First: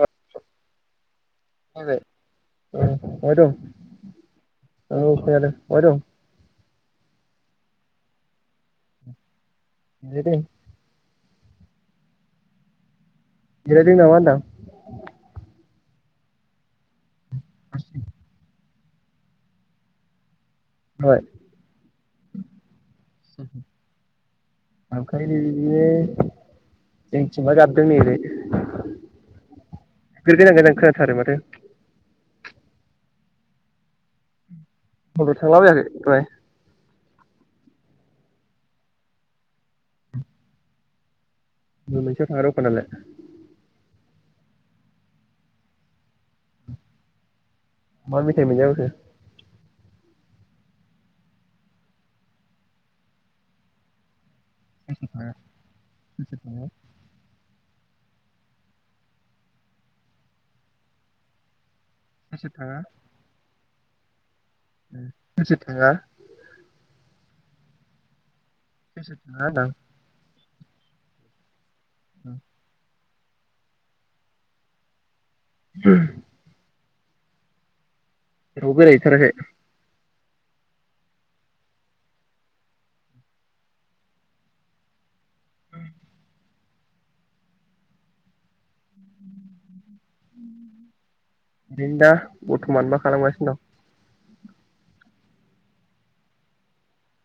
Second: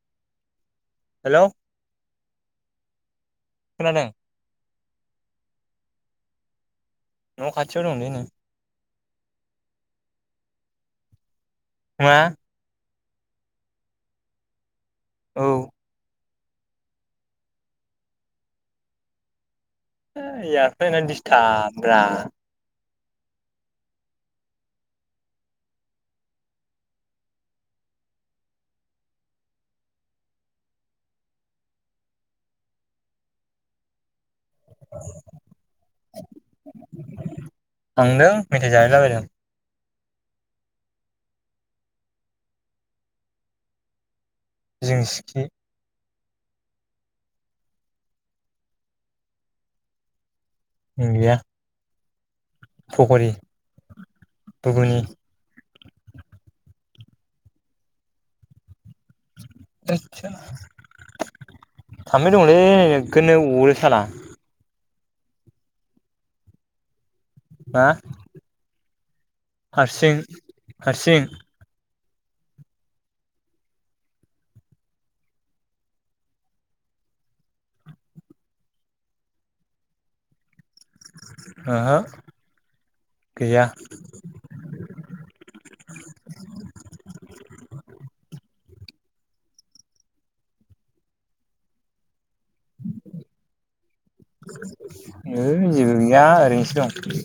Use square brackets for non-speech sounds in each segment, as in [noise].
ओ हेलौ अबे बहाय दं खोनादों औ खोनादों अबेहाय दं न' खाथियाव दंलै नों जिरायदों मा जिरायदों नामा होनदां औ [unintelligible] [unintelligible] एयार प्लेना दिस्थाबब्रा गाबखायोलै बिदिनो जोंथिंबा गाबदों नै ओरै बेफोर गोजान गोजान खोनाथारो माथो [unintelligible] थांलाबायाखै थांदों मेथाइ जाहैलाबायदों अबे मोनसेयाव थाङा दखानालाय जिंसिखि मा मेथाइ मोनजाबोखो [unintelligible] फखरि [unintelligible] आदचा थामै सोर थाङा दंलैनै नोगोरनो [unintelligible] सोर सोर थाङा हा सोर सोर थाङा होनदां हारसिं [unintelligible] [unintelligible] जेरावबो बेरायहैथाराखै ओहो गैया [unintelligible] बेनो दा बरथमान मा खालामगासिनो दं ओइ जेबो गैया ओरैनोसो दं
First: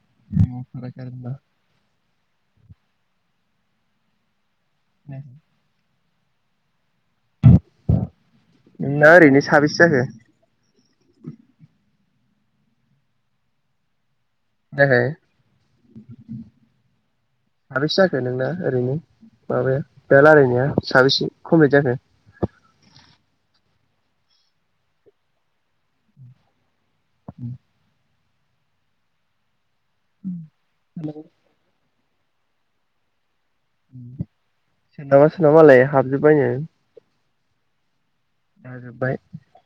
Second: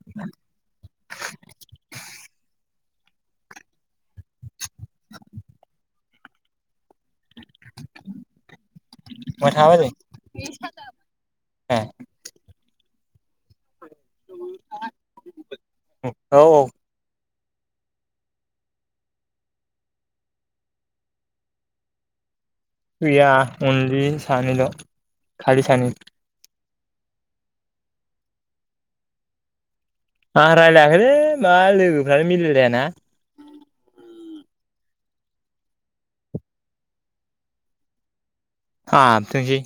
[unintelligible] [unintelligible] [unintelligible] नोंना ओरैनो बहा थाङाबा जायो साबेसे जाखो ए थाखाय औ औ साबेसे जाखो नोंना ओरैनो माबाया बे लायरायनाया साबेसे कमप्लिट जाखो गैया अनलि सानैल' खालि सानै उम आं रायलायाखैलै मा लोगो फ्रानो मिलायलायाना सोरनाबा सोरनाबा मालाय हाबजोबबायनो हाबथोंसै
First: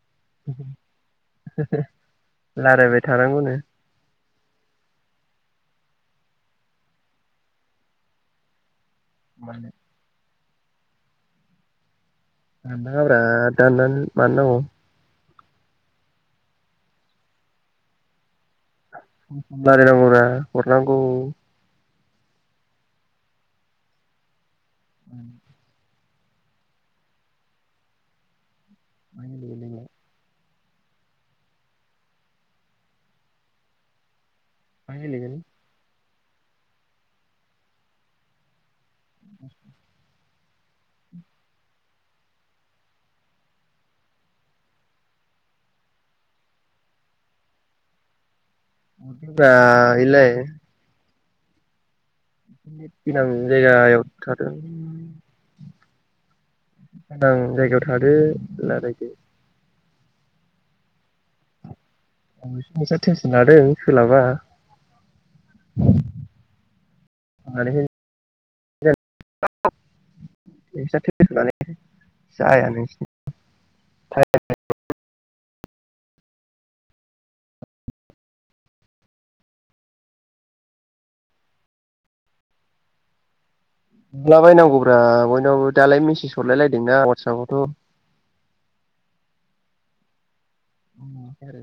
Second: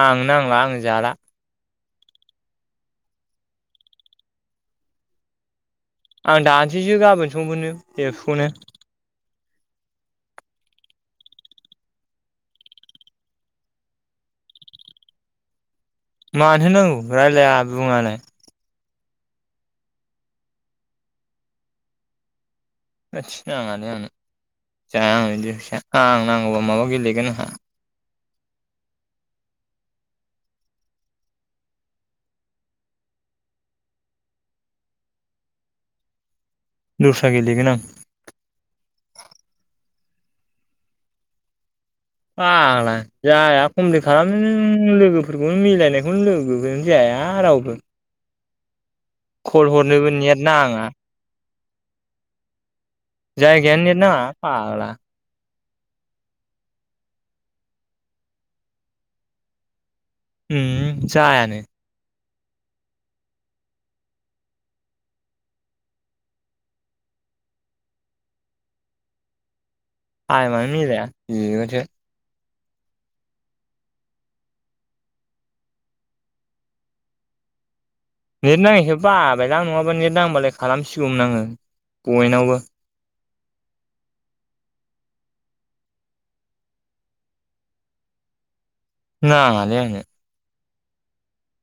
आंनो नांला आं जाला लारायबाय थानांगौनो आं दानसैसो गाबोन समफोरनो एफसखौनो [inaudible] दाननाङाब्रा दाननानो मानो नांगौ मानोथो नांगौ रायलाया बुङानो लायरायनांगौब्रा हरनांगौ थोदस नाङालै आंनो जाया आं बेनिफ्राय फैसा आं नांगौबा माबा गेलेगोन आंहा [inaudible] मा गेलेगोन दस्रा गेलेगोन आं [inaudible] फाग्ला जाया कमप्लिट खालामनोनो लोगोफोरखौनो मिलायनायखौनो लोगोफोरनो जाया रावबो हरदोब्रा खल हरनोबो इलाय नेट नाङा नेट गोनां जायगायानो नेट जायगायाव नाङा थादों। फाग्ला उदां जायगायाव थादो लारायदो। उम हम जायानो। आं एसे टेनसन लादों सोलाबा [inaudible] टाइम आनो नोंस्रा मिलाया टेनसन लानाया [unintelligible] जाया नोंसिनि [inaudible] नेट नाङैखो बाबायलां नङाबा नेट नांबालाय खालामसिगौमोन आङो बयनावबो। हरला बायनांगौब्रा बयनावबो दालाय मेसेज हरलायलायदोंना वाटसापआवथ'। नाङालै आंनो। [inaudible] आरो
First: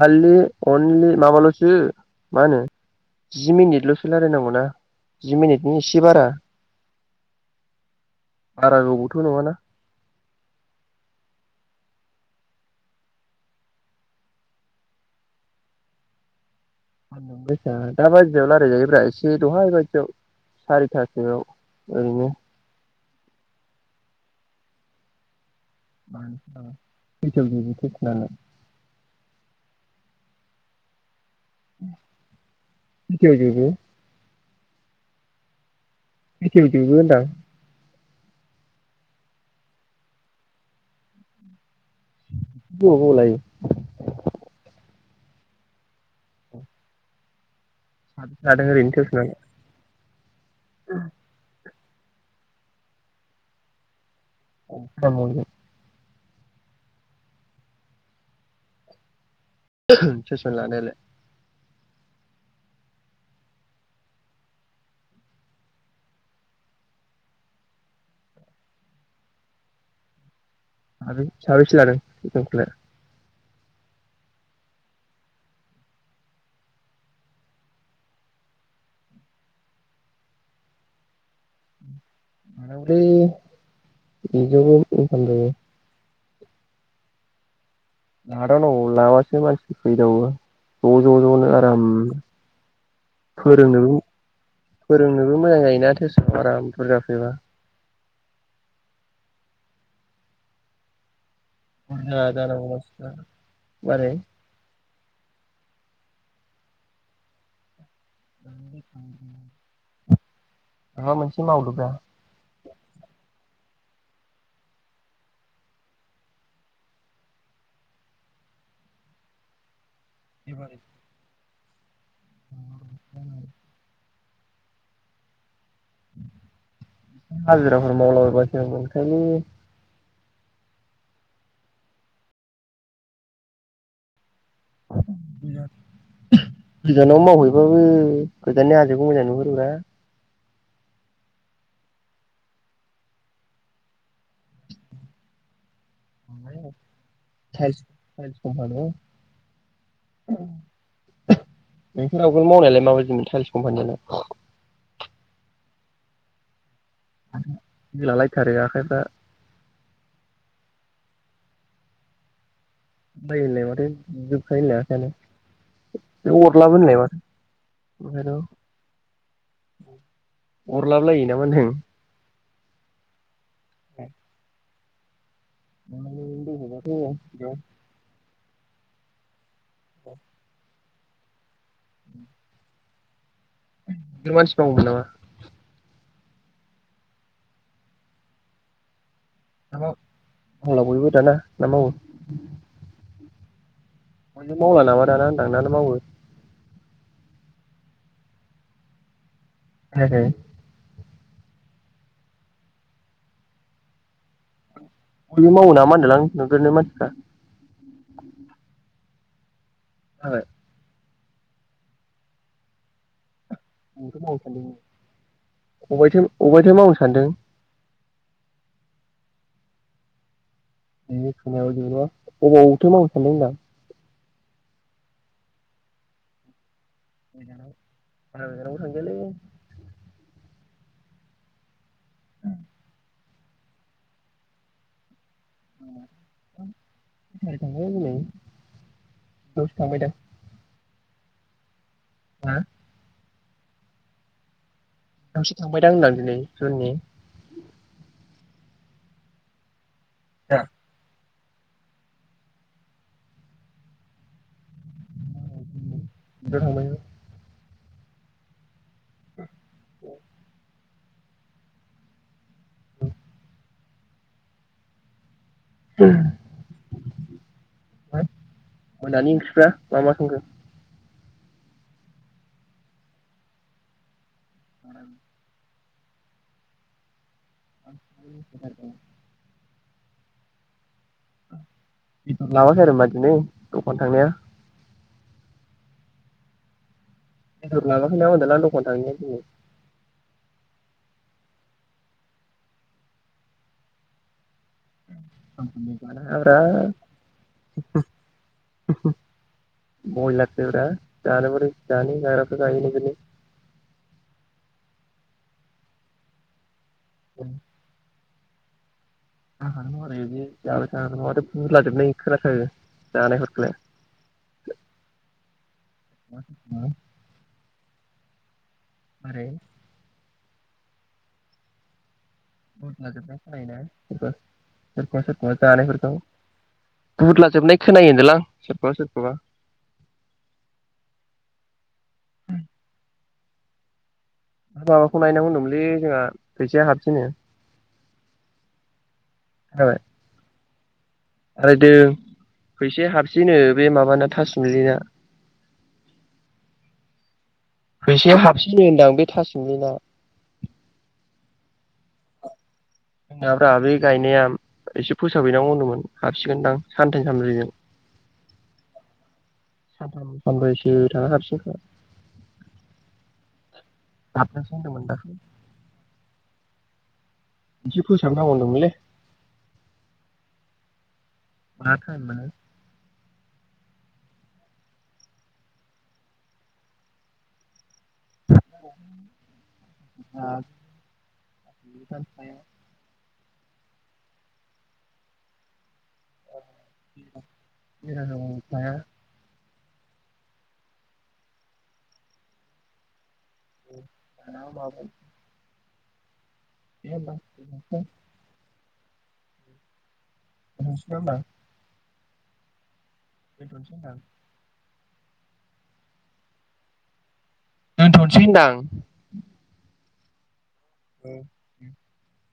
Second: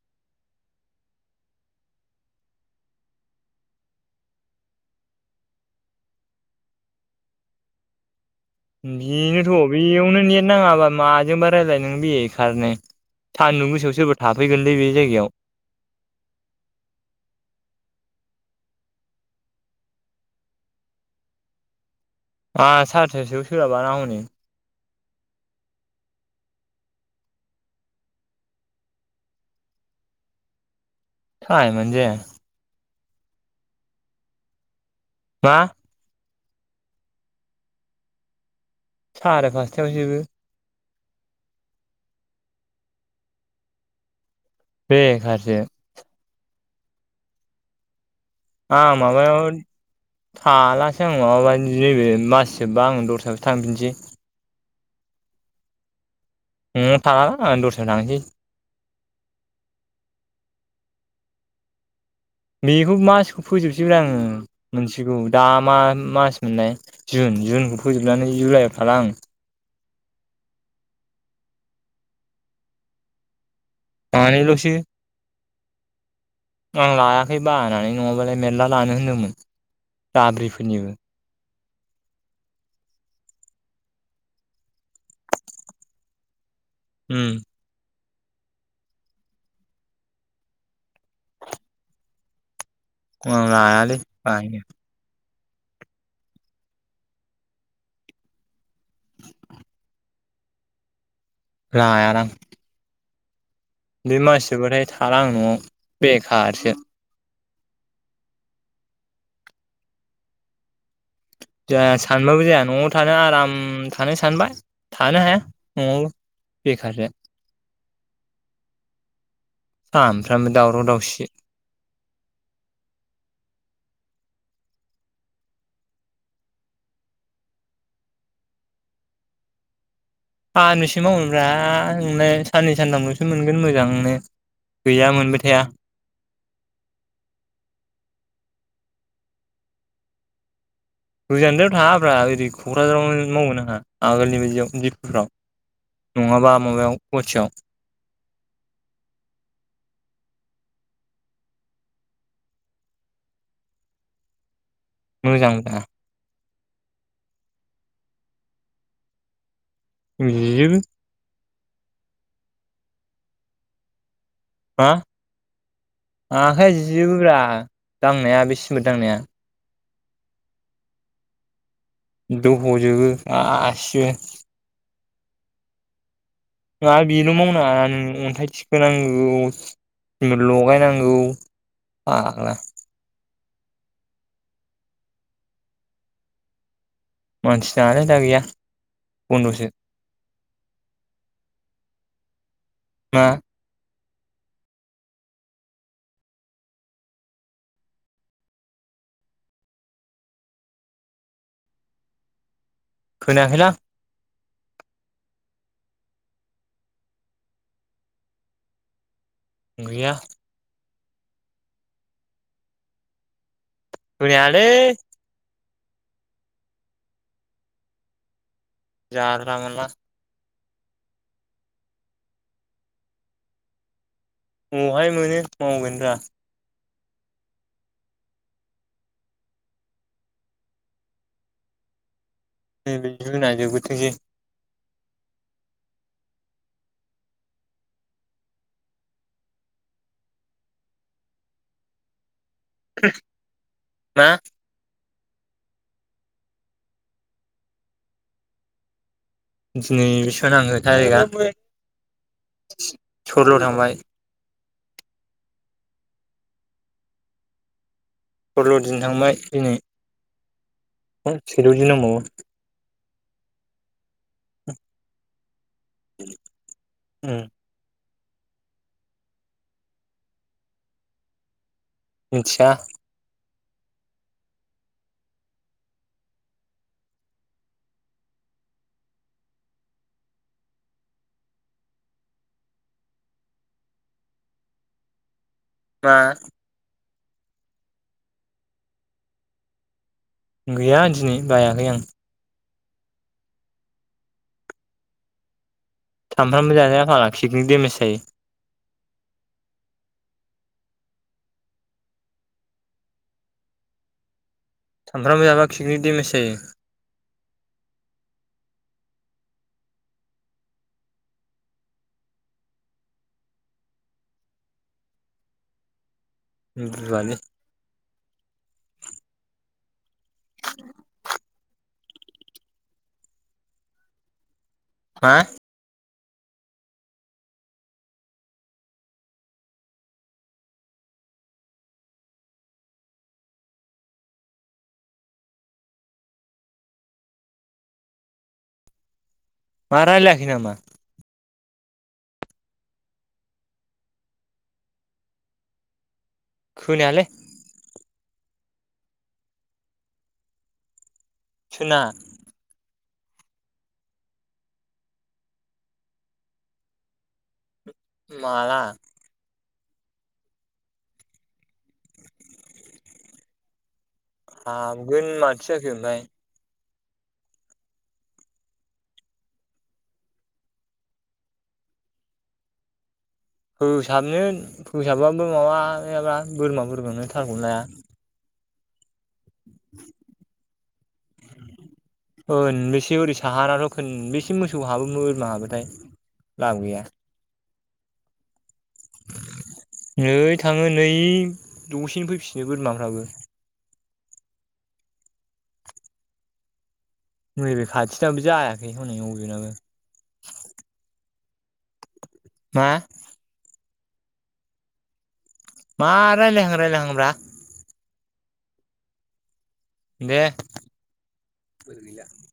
खालि अनलि माबाल'सो मा होनो जि मिनिटल'सो लायराय नांगौना जि मिनिटनि एसे बारा बारा गोबावथ' नङाना बिनोथ' बेयावनो नेट नाङाबा माजोंबा रायलायन नों बेखारनो सान्दुं गोसायाव सोरबा थाफैगोनलै बे जायगायाव। सानदुं गोसा दा बायदियाव रायलायजायोब्रा एसे दहाय बादियाव सारिथा सोआव आहा सारिथासोआव सोलाबाना हनै खैथायाव जोबो टिउस'नालाय? टाइमानो जाया। खैथायाव जोबो? मा? खैथायाव जोबो होनदां? साराय फासथायावन जोबो। [unintelligible] बेखारसो। साबैसे लादों आं ओरैनो टिउस'नालाय? माबायाव थालासो आं माबायनि नैबे मास जोबबा आं दस्रायावसो थामफिनसै [unintelligible] न'आव थाला आं‌ दस्रायाव थांसै। [unintelligible] टिउसन लानायालाय? बेखौ मासखौ फोजोबसैब्रा आङो मोनसेखौ दा मा मास मोनलनाय जुन जुनखौ फोजोबनानै जुलाइआव थाला आं। आरो साबैसे लादों टिउसन खौलाय? आनै ल'सो आं लायाखै बानानै नङाबालाय मेला लानो होनदोंमोन दाब्रिफोरनिबो। लानांगौलै। इजोंबो इंखाम जायो। उम लादावनांगौ लाबासो मानसि फैदावो ज' ज' ज'नो आराम। आं लायालै बायो। नोबो मोजां जायोना थेस आराम बुरजा फैबा। लायादां [unintelligible] [unintelligible] बे मास जोबाथाय थाला आं न'आव बेखारसो [unintelligible] माबा मोनसे मावदोब्रा जोहा सानबाबो जाया न'आव थानो आराम थानो सानबाय थानो हाया न'आव बेखारसो सामफ्रामबो दावराव दावसि [unintelligible] हाजिराफोर [unintelligible] मोनखायनो सानबैसे मावनो [unintelligible] नोंलाय साननै सानथामल'सो मोनगोन मोजांनो गैया मोनबाय थाया गोजानाव मावहैबाबो गोजाननि हाजो जोखौ मोजां नुहुरोब्रा गोजानद्रायाव थाङाब्रा ओरै क'क्राझारावनो मावगोन आंहा आगोलनि बायदियाव दिपुफ्राव नङाबा माबायाव गुवाहाटीआव टाइलस कम्पानिया नोंसोर आगोलाव मावनायालाय माबायदिमोन टाइलस कम्पानियालाय? मोजां ब्रा आ दोलालायथारो आखाइफ्रा [unintelligible] [unintelligible] हा आखायानो बे आखाइआ अरलाबो होनलाय माथो जिजोबो ब्रा दांनाया ओंखायनोथ' बे सिमिद दांनाया अरलाबलायो नामा होनदों दह'जोबो गासिबो [unintelligible] मा बेल' मावनाङा नों अन्थाइ थिखोनांगौ लगायनां गौ फाग्ला [unintelligible] मानसि नाङालै दा गैया बन्द'सो [unintelligible] बयबो दाना ना मावो मा माने मावला नामा दाना होनदां ना मावो? [unintelligible] खोनायाखैलां बयबो मावो नामा होनदोंलां नोगोरनि मानसिफ्रा गैया जाबाय खोनायालै अबाय अबायथो मावनो सानदों [unintelligible] बेनि खामायाव जेनेबा अबावथो मावनो सानदों होनदां अबावहाय मोनो मावगोनब्रा [unintelligible] [unintelligible] [unintelligible] हा मा आंसो थांबायदां होनदां दिनै जुननि दिनै बेसबां दा थांखो थारिगा सरल' थांबाय [unintelligible] [unintelligible] दिन थांबाय दिनै सिद' दिन दंबावो ओमफ्राय उम मोनानि ओंख्रिफ्रा मा मा संखो मिथिया आरो [unintelligible] बेदर लाबाखै आरो होमबा दिनै दखान थांनाया मा बेदर [unintelligible] गैया दिनै बायाखै आं [unintelligible] सामफ्रामबो जाजाया फाग्ला किकनिक दडेमेज जायो [unintelligible] सानफ्रामबो जाबा किकनिक डेमेज जायो [unintelligible] [unintelligible] बुआलै बोरै उ [unintelligible] [unintelligible] सोरखौबा मा सोरखौबा जानायफोरखौ बुदला जोबनाय खोनायो होनदोलां सोरखौबा सोरखौबा माबाखौ नायनांगौहोनदोंमोनलै जोंहा फैसाया हाबनोसै नो मा रायलायाखै नामा रायलायदों फैसाया हाबसैनो बे माबाना थासुमलिना खोनायालै फैसाया हाबसिनो होनदां बे थासोमलिना सोना जोंनाब्रा बे गायनाया एसे फोसाबहैनांगौदोंमोन हाबसिगोनदां सानथाम सानब्रैजों माला सानथाम सानब्रैसो थाना हाबसिगोन खोमा। हाबनोसै होनदोंमोन हाबगोन दाख्लै माथोजाखो ओमफाय इसे फोसाब नांगौ होनदोंमोनलै। [unintelligible] फोसाबनो फोसाबबाबो माबायाब्ला बोरमा बोरमानो थालखौनो लाया। खोनबेसे ओरै [unintelligible] साहानाथ' खनबसे मोसौ हाबो बोरमा हाबोथाय लाब गैया। [unintelligible] नै थाङो नै दसेनो फैफिनो बोरमाफ्राबो [unintelligible] नैबे खाथिनाबो जाया। [unintelligible] [unintelligible] मा? [inaudible] मा रायलहां रायलायाहां ब्रा? दोनथ'नोसै होनदां। दे। [unintelligible]